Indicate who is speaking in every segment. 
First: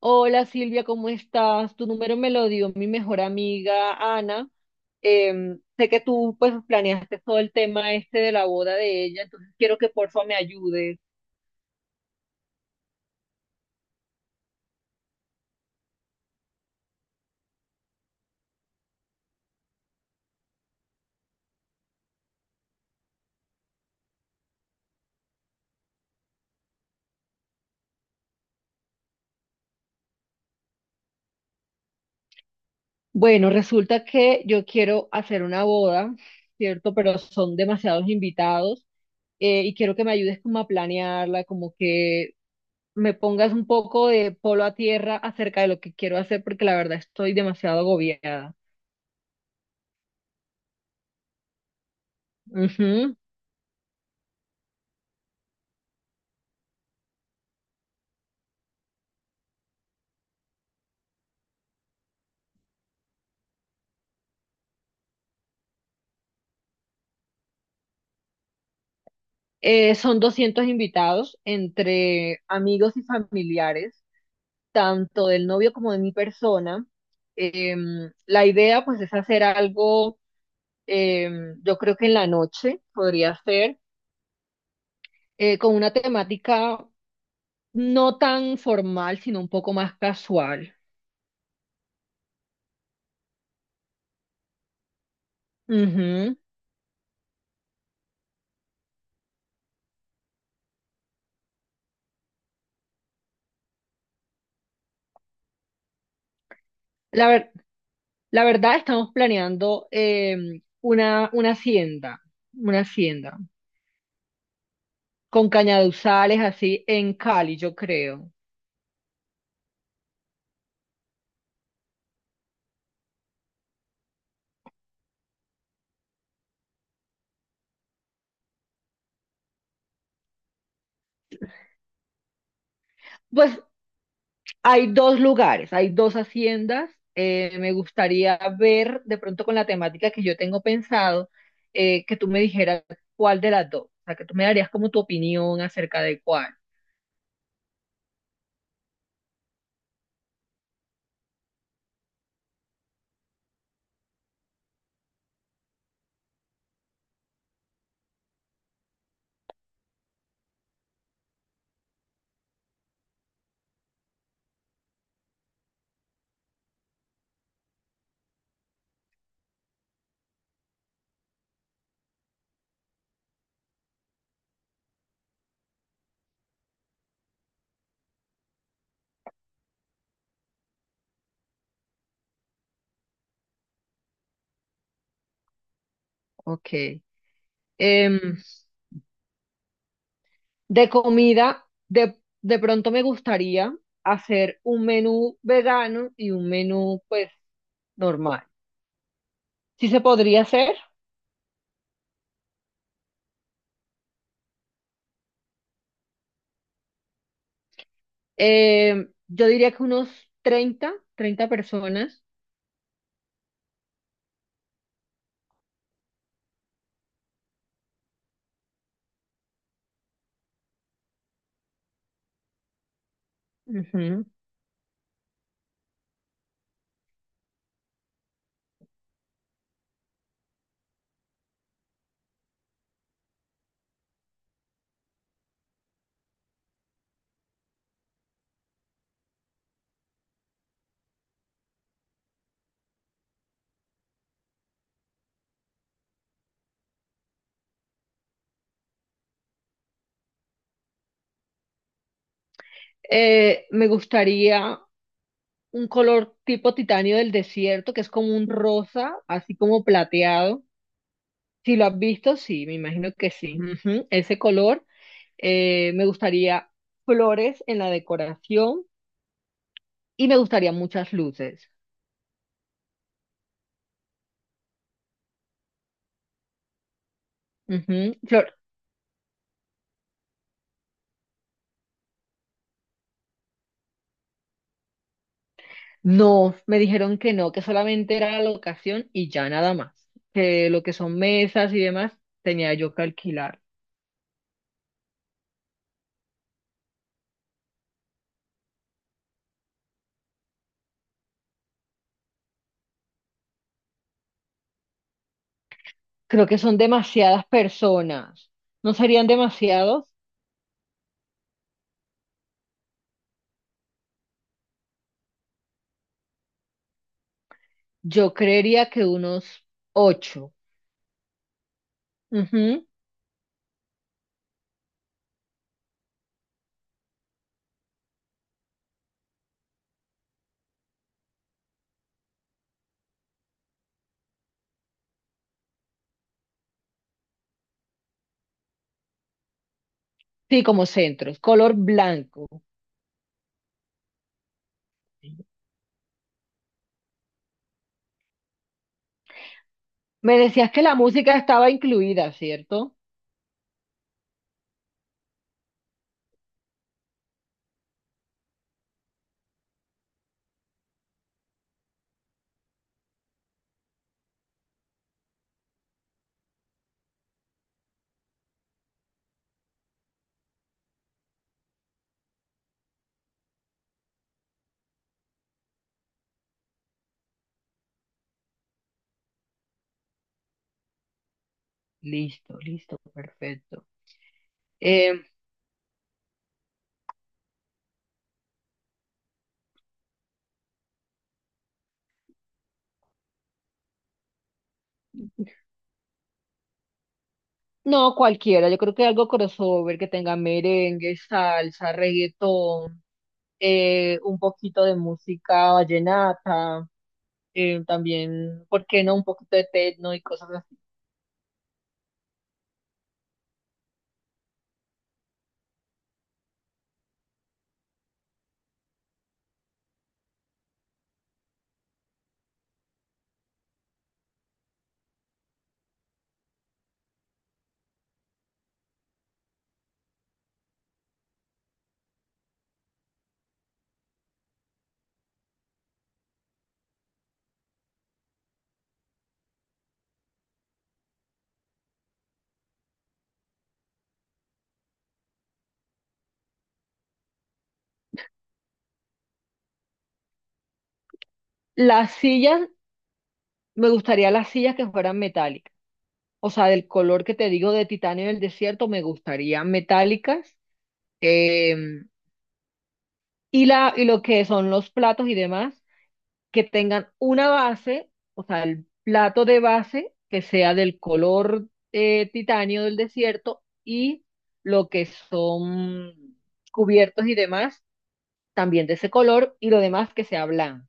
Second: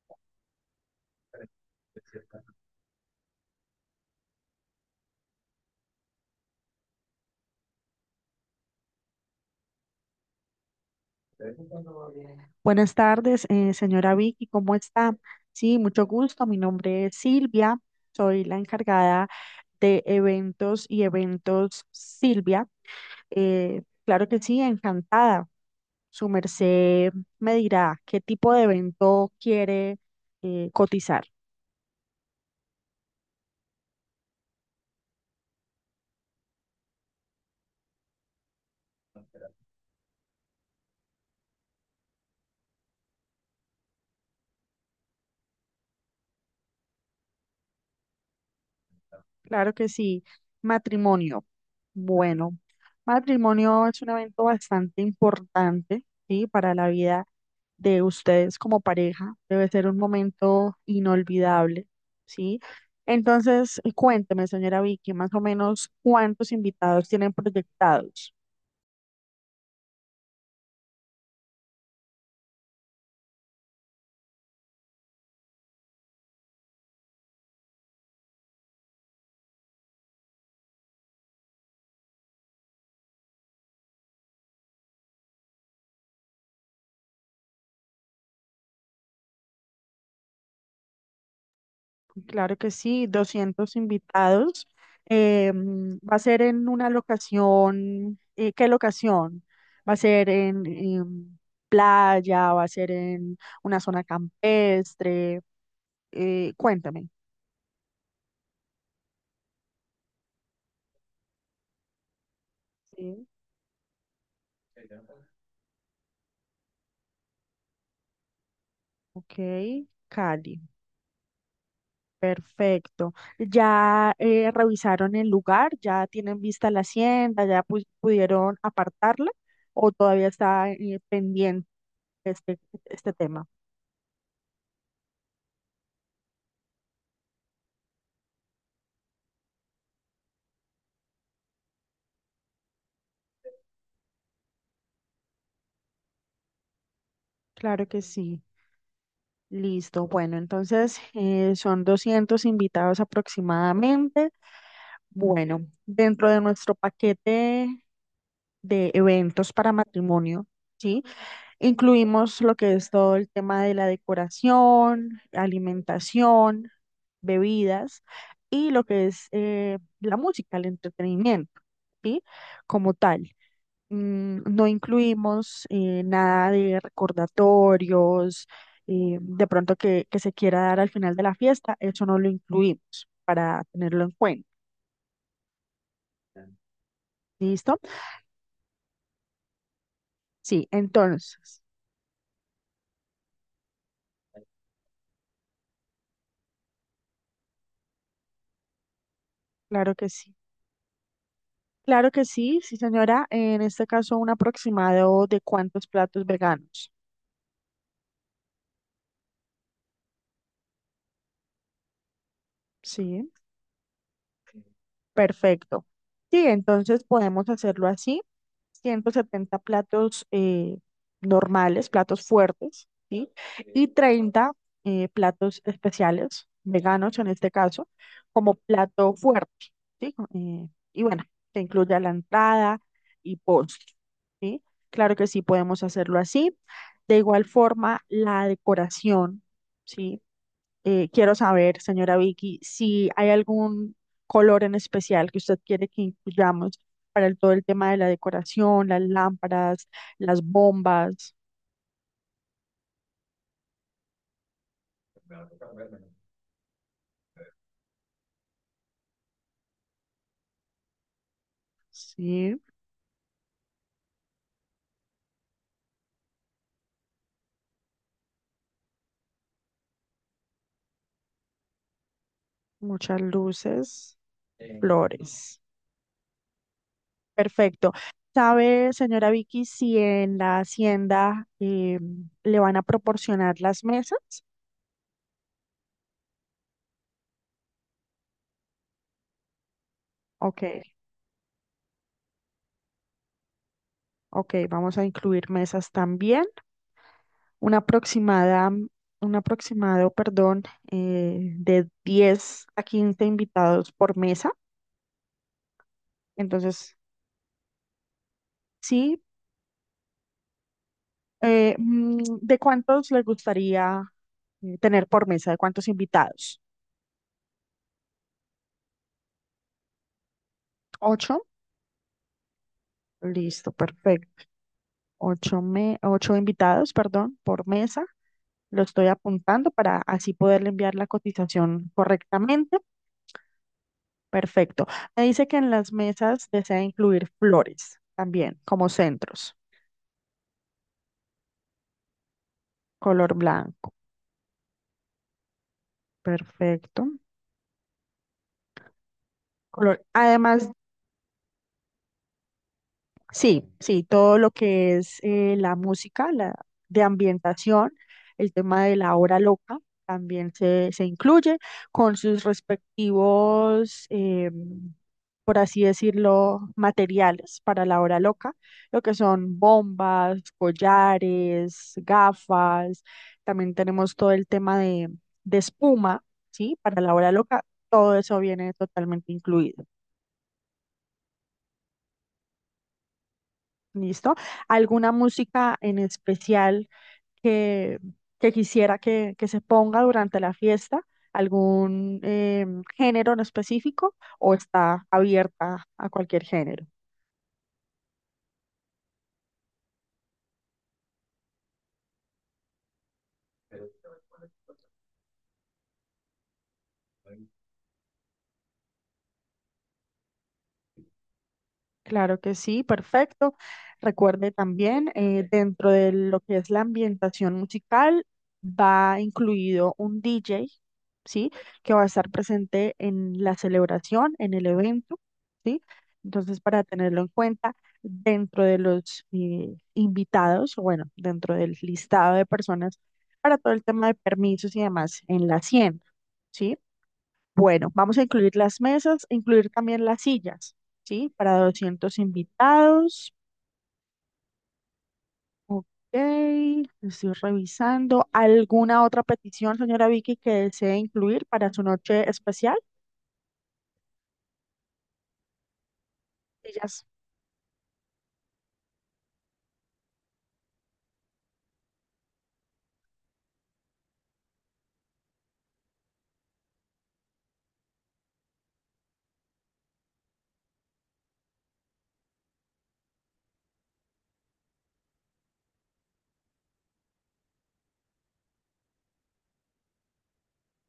Speaker 1: Hola Silvia, ¿cómo estás? Tu número me lo dio mi mejor amiga Ana. Sé que tú pues planeaste todo el tema este de la boda de ella, entonces quiero que porfa me ayudes.
Speaker 2: Buenas tardes, señora Vicky, ¿cómo está? Sí, mucho gusto. Mi nombre es Silvia, soy la encargada de eventos y eventos Silvia. Claro que sí, encantada. Su merced me dirá qué tipo de evento quiere cotizar.
Speaker 1: Bueno, resulta que yo quiero hacer una boda, ¿cierto? Pero son demasiados invitados, y quiero que me ayudes como a planearla, como que me pongas un poco de polo a tierra acerca de lo que quiero hacer porque la verdad estoy demasiado agobiada.
Speaker 2: Claro que sí. Matrimonio. Bueno,
Speaker 1: Ujú.
Speaker 2: matrimonio es un evento bastante importante, ¿sí? Para la vida de ustedes como pareja. Debe ser un momento inolvidable, ¿sí? Entonces, cuénteme, señora Vicky, más o menos cuántos invitados tienen proyectados.
Speaker 1: Son 200 invitados entre amigos y familiares, tanto del novio como de mi persona. La idea pues es hacer algo, yo creo que en la noche podría ser, con una temática no tan formal, sino un poco más casual.
Speaker 2: Claro que sí, 200 invitados. Va a
Speaker 1: Ujú.
Speaker 2: ser en una locación, ¿qué locación? Va a ser en playa, va a ser en una zona campestre. Cuéntame.
Speaker 1: La ver- la verdad, estamos planeando una hacienda, una
Speaker 2: Sí.
Speaker 1: hacienda, con cañaduzales así en Cali, yo creo.
Speaker 2: Ok, Cali, perfecto. ¿Ya revisaron el lugar? ¿Ya tienen vista la hacienda? ¿Ya pudieron apartarla? ¿O todavía está pendiente este, este tema?
Speaker 1: Pues hay dos lugares, hay dos haciendas. Me gustaría ver de pronto con la temática que yo tengo pensado, que tú me dijeras cuál de las dos, o sea, que tú me darías como tu opinión acerca de cuál.
Speaker 2: Claro que sí. Listo. Bueno, entonces son 200 invitados aproximadamente. Bueno, dentro de nuestro paquete de eventos para matrimonio, ¿sí? Incluimos lo que es todo el tema de la decoración, alimentación, bebidas y lo que es la música, el entretenimiento, ¿sí? Como tal no incluimos nada de recordatorios, de pronto que se quiera dar al final de la fiesta, eso no lo incluimos para tenerlo en cuenta.
Speaker 1: Ok.
Speaker 2: ¿Listo?
Speaker 1: Em,
Speaker 2: Sí,
Speaker 1: de
Speaker 2: entonces,
Speaker 1: comida, de pronto me gustaría hacer un menú vegano y un menú pues normal. ¿Sí
Speaker 2: claro
Speaker 1: se
Speaker 2: que sí.
Speaker 1: podría hacer?
Speaker 2: Claro que sí, sí, señora. En este caso, un aproximado de cuántos platos veganos.
Speaker 1: Yo diría que unos 30 personas.
Speaker 2: Sí. Perfecto. Sí, entonces podemos hacerlo así. 170 platos normales, platos fuertes, ¿sí? Y
Speaker 1: Ujú.
Speaker 2: 30 platos especiales, veganos en este caso, como plato fuerte, ¿sí? Y bueno, que incluya la entrada y postre, ¿sí? Claro que sí, podemos hacerlo así. De igual forma, la decoración, ¿sí? Quiero saber, señora Vicky, si hay algún color en especial que usted quiere que incluyamos para todo el tema de la decoración, las lámparas, las bombas,
Speaker 1: Me gustaría un color tipo titanio del desierto, que es como un rosa, así como plateado. Si lo has visto,
Speaker 2: sí,
Speaker 1: sí, me imagino que sí. Ujú, ese color. Me gustaría flores en la decoración y me gustaría muchas luces.
Speaker 2: muchas luces, flores. Perfecto.
Speaker 1: Ujú,
Speaker 2: ¿Sabe, señora Vicky, si en la hacienda le van a proporcionar las mesas?
Speaker 1: no, me dijeron que no, que solamente era la locación y ya nada más.
Speaker 2: Ok,
Speaker 1: Que lo que son mesas y demás tenía yo que alquilar.
Speaker 2: ok, vamos a incluir mesas también. una aproximada, un aproximado, perdón, de 10 a 15 invitados por mesa.
Speaker 1: Creo que son
Speaker 2: Entonces,
Speaker 1: demasiadas personas. ¿No
Speaker 2: sí,
Speaker 1: serían demasiados?
Speaker 2: ¿de cuántos les gustaría tener por mesa? ¿De cuántos invitados?
Speaker 1: Yo creería que unos ocho.
Speaker 2: ¿Ocho?
Speaker 1: Ujú.
Speaker 2: Listo, perfecto. Ocho, ocho invitados, perdón, por mesa. Lo estoy apuntando para así poderle enviar la cotización correctamente. Perfecto. Me dice que en las mesas desea incluir flores también, como centros,
Speaker 1: Sí, como centros, color blanco.
Speaker 2: color blanco. Perfecto. Color.
Speaker 1: Me
Speaker 2: Además
Speaker 1: decías que la música estaba incluida, ¿cierto?
Speaker 2: sí, sí, todo lo que es la música, la de ambientación, el tema de la hora loca también se incluye con sus respectivos, por así decirlo, materiales para la hora loca, lo que son bombas, collares, gafas, también tenemos todo el tema de espuma, ¿sí? Para la hora loca, todo eso viene totalmente incluido.
Speaker 1: Listo, listo, perfecto.
Speaker 2: ¿Listo? ¿Alguna
Speaker 1: Eh,
Speaker 2: música en especial que, que quisiera que se ponga durante la fiesta? ¿Algún género en específico o está abierta a cualquier género?
Speaker 1: No, cualquiera, yo creo que algo crossover que tenga merengue, salsa, reggaetón, un poquito de música vallenata, también, ¿por qué no? Un poquito de techno y cosas así.
Speaker 2: Claro que sí, perfecto. Recuerde también, dentro de lo que es la ambientación musical, va incluido un DJ, ¿sí? Que va a estar presente en la celebración, en el evento, ¿sí? Entonces, para tenerlo en cuenta, dentro de los invitados, o bueno, dentro del listado de personas, para todo el tema de permisos y demás, en la 100, ¿sí? Bueno, vamos a incluir las mesas, incluir también las sillas, ¿sí? Para 200 invitados. Ok, estoy revisando. ¿Alguna otra petición, señora Vicky, que desee incluir para su
Speaker 1: Las
Speaker 2: noche
Speaker 1: sillas,
Speaker 2: especial?
Speaker 1: me gustaría las sillas que fueran metálicas, o sea, del
Speaker 2: Sillas,
Speaker 1: color que te digo de titanio del desierto, me gustaría metálicas. Eh, y, la, y lo que son los platos y demás. Que tengan una base, o sea, el plato de base que sea del color, titanio del desierto, y lo que son cubiertos y demás, también de ese color y lo demás que sea blanco.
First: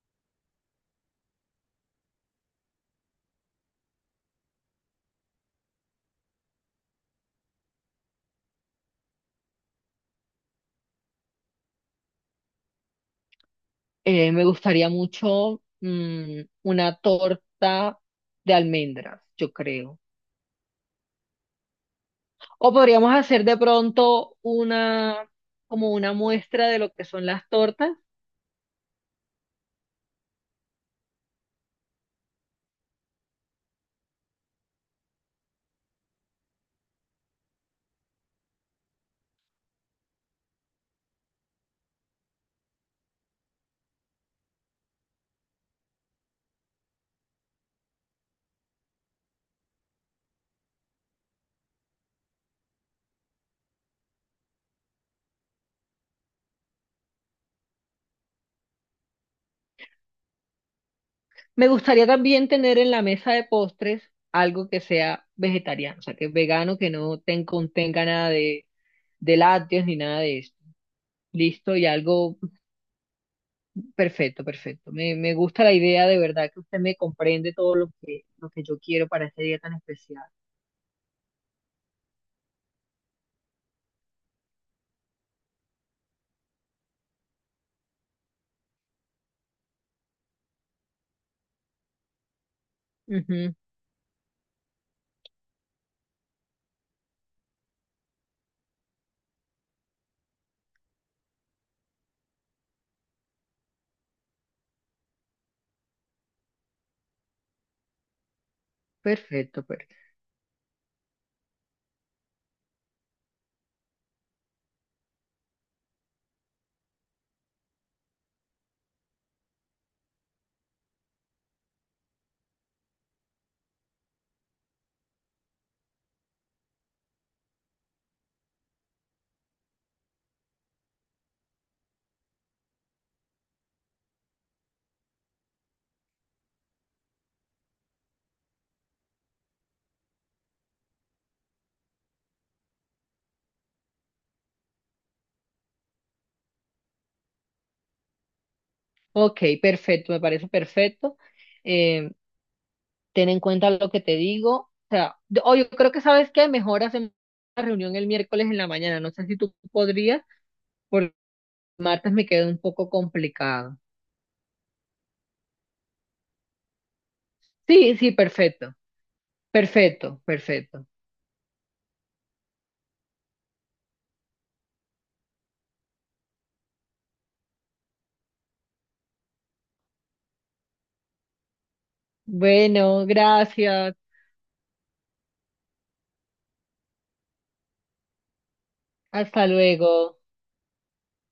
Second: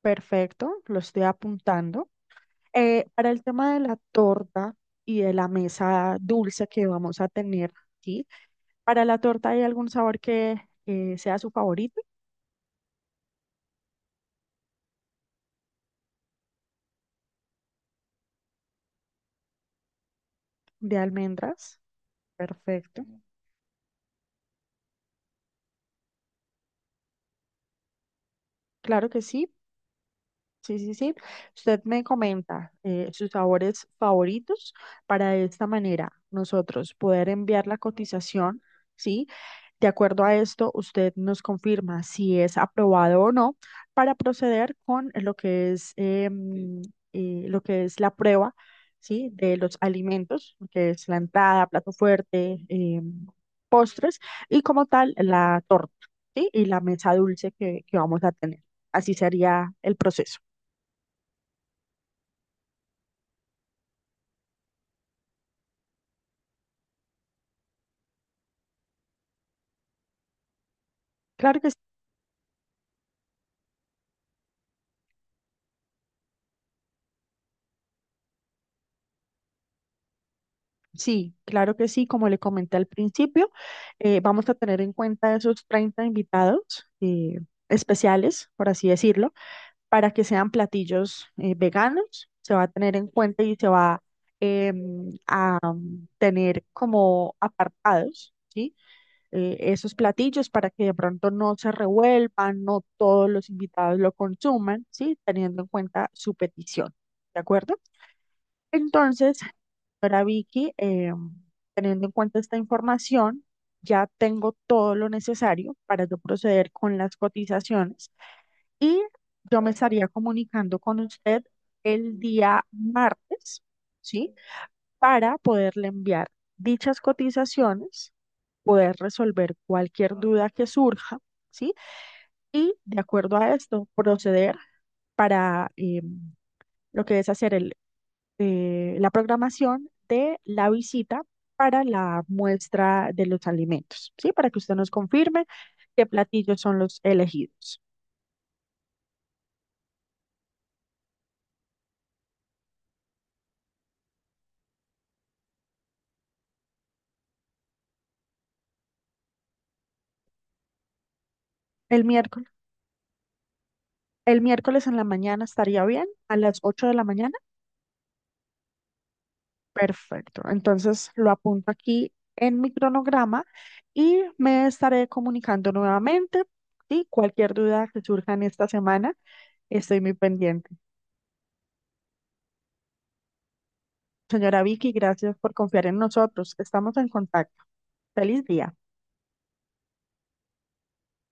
Speaker 2: perfecto, lo estoy apuntando. Para el tema de la torta y de la mesa dulce que vamos a tener, ¿sí? Para la torta, ¿hay algún sabor que sea su favorito?
Speaker 1: Me gustaría mucho, mm, una torta de almendras, yo creo.
Speaker 2: De almendras.
Speaker 1: O
Speaker 2: Perfecto.
Speaker 1: podríamos hacer de pronto una, como una muestra de lo que son las tortas.
Speaker 2: Claro que sí. Sí, sí, sí. Usted me comenta sus sabores favoritos para de esta manera nosotros poder enviar la cotización, ¿sí? De acuerdo a esto, usted nos confirma si es aprobado o no para proceder con lo que es, lo que es la prueba, ¿sí? De los alimentos, lo que es la entrada, plato fuerte, postres y como tal la torta, ¿sí? Y la mesa dulce que vamos a tener. Así sería el proceso.
Speaker 1: Me gustaría también tener en la mesa de postres algo que sea vegetariano, o sea, que es vegano, que no ten- contenga nada de, de lácteos ni nada de esto.
Speaker 2: Claro que
Speaker 1: Listo,
Speaker 2: s-
Speaker 1: y algo perfecto, perfecto. Me gusta la idea de verdad que usted me comprende todo lo que yo quiero para ese día tan especial.
Speaker 2: sí, claro que sí, como le comenté al principio, vamos a tener en cuenta esos 30 invitados especiales, por así decirlo, para que sean platillos veganos, se va a tener en cuenta
Speaker 1: Ujú,
Speaker 2: y se va tener como apartados, ¿sí? Esos platillos para que de pronto no se revuelvan, no todos los invitados lo consuman, ¿sí? Teniendo en cuenta su petición, ¿de acuerdo? Entonces,
Speaker 1: perfecto, perfecto.
Speaker 2: para Vicky, teniendo en cuenta esta información, ya tengo todo lo necesario para yo proceder con las cotizaciones y yo me estaría comunicando con usted el día martes, ¿sí? Para poderle enviar dichas cotizaciones, poder resolver cualquier duda que surja, ¿sí? Y de acuerdo a esto, proceder para lo que es hacer el la programación de la visita para la muestra de los alimentos, ¿sí? Para que usted nos confirme qué platillos son los elegidos.
Speaker 1: Ok, perfecto, me parece perfecto. Eh, ten en cuenta lo que te digo. O sea, o yo creo que sabes que mejor hacemos la reunión el miércoles en la mañana. No sé si tú podrías.
Speaker 2: El
Speaker 1: Martes me
Speaker 2: miércoles,
Speaker 1: quedó un poco complicado.
Speaker 2: el miércoles en la mañana estaría bien, a las 8 de la mañana.
Speaker 1: Sí, sí, perfecto. Perfecto,
Speaker 2: Perfecto.
Speaker 1: perfecto.
Speaker 2: Entonces lo apunto aquí en mi cronograma y me estaré comunicando nuevamente. Y cualquier duda que surja en esta semana, estoy muy pendiente.
Speaker 1: Bueno, gracias.
Speaker 2: Señora Vicky, gracias por confiar en nosotros. Estamos en contacto. Feliz día.
Speaker 1: Hasta luego.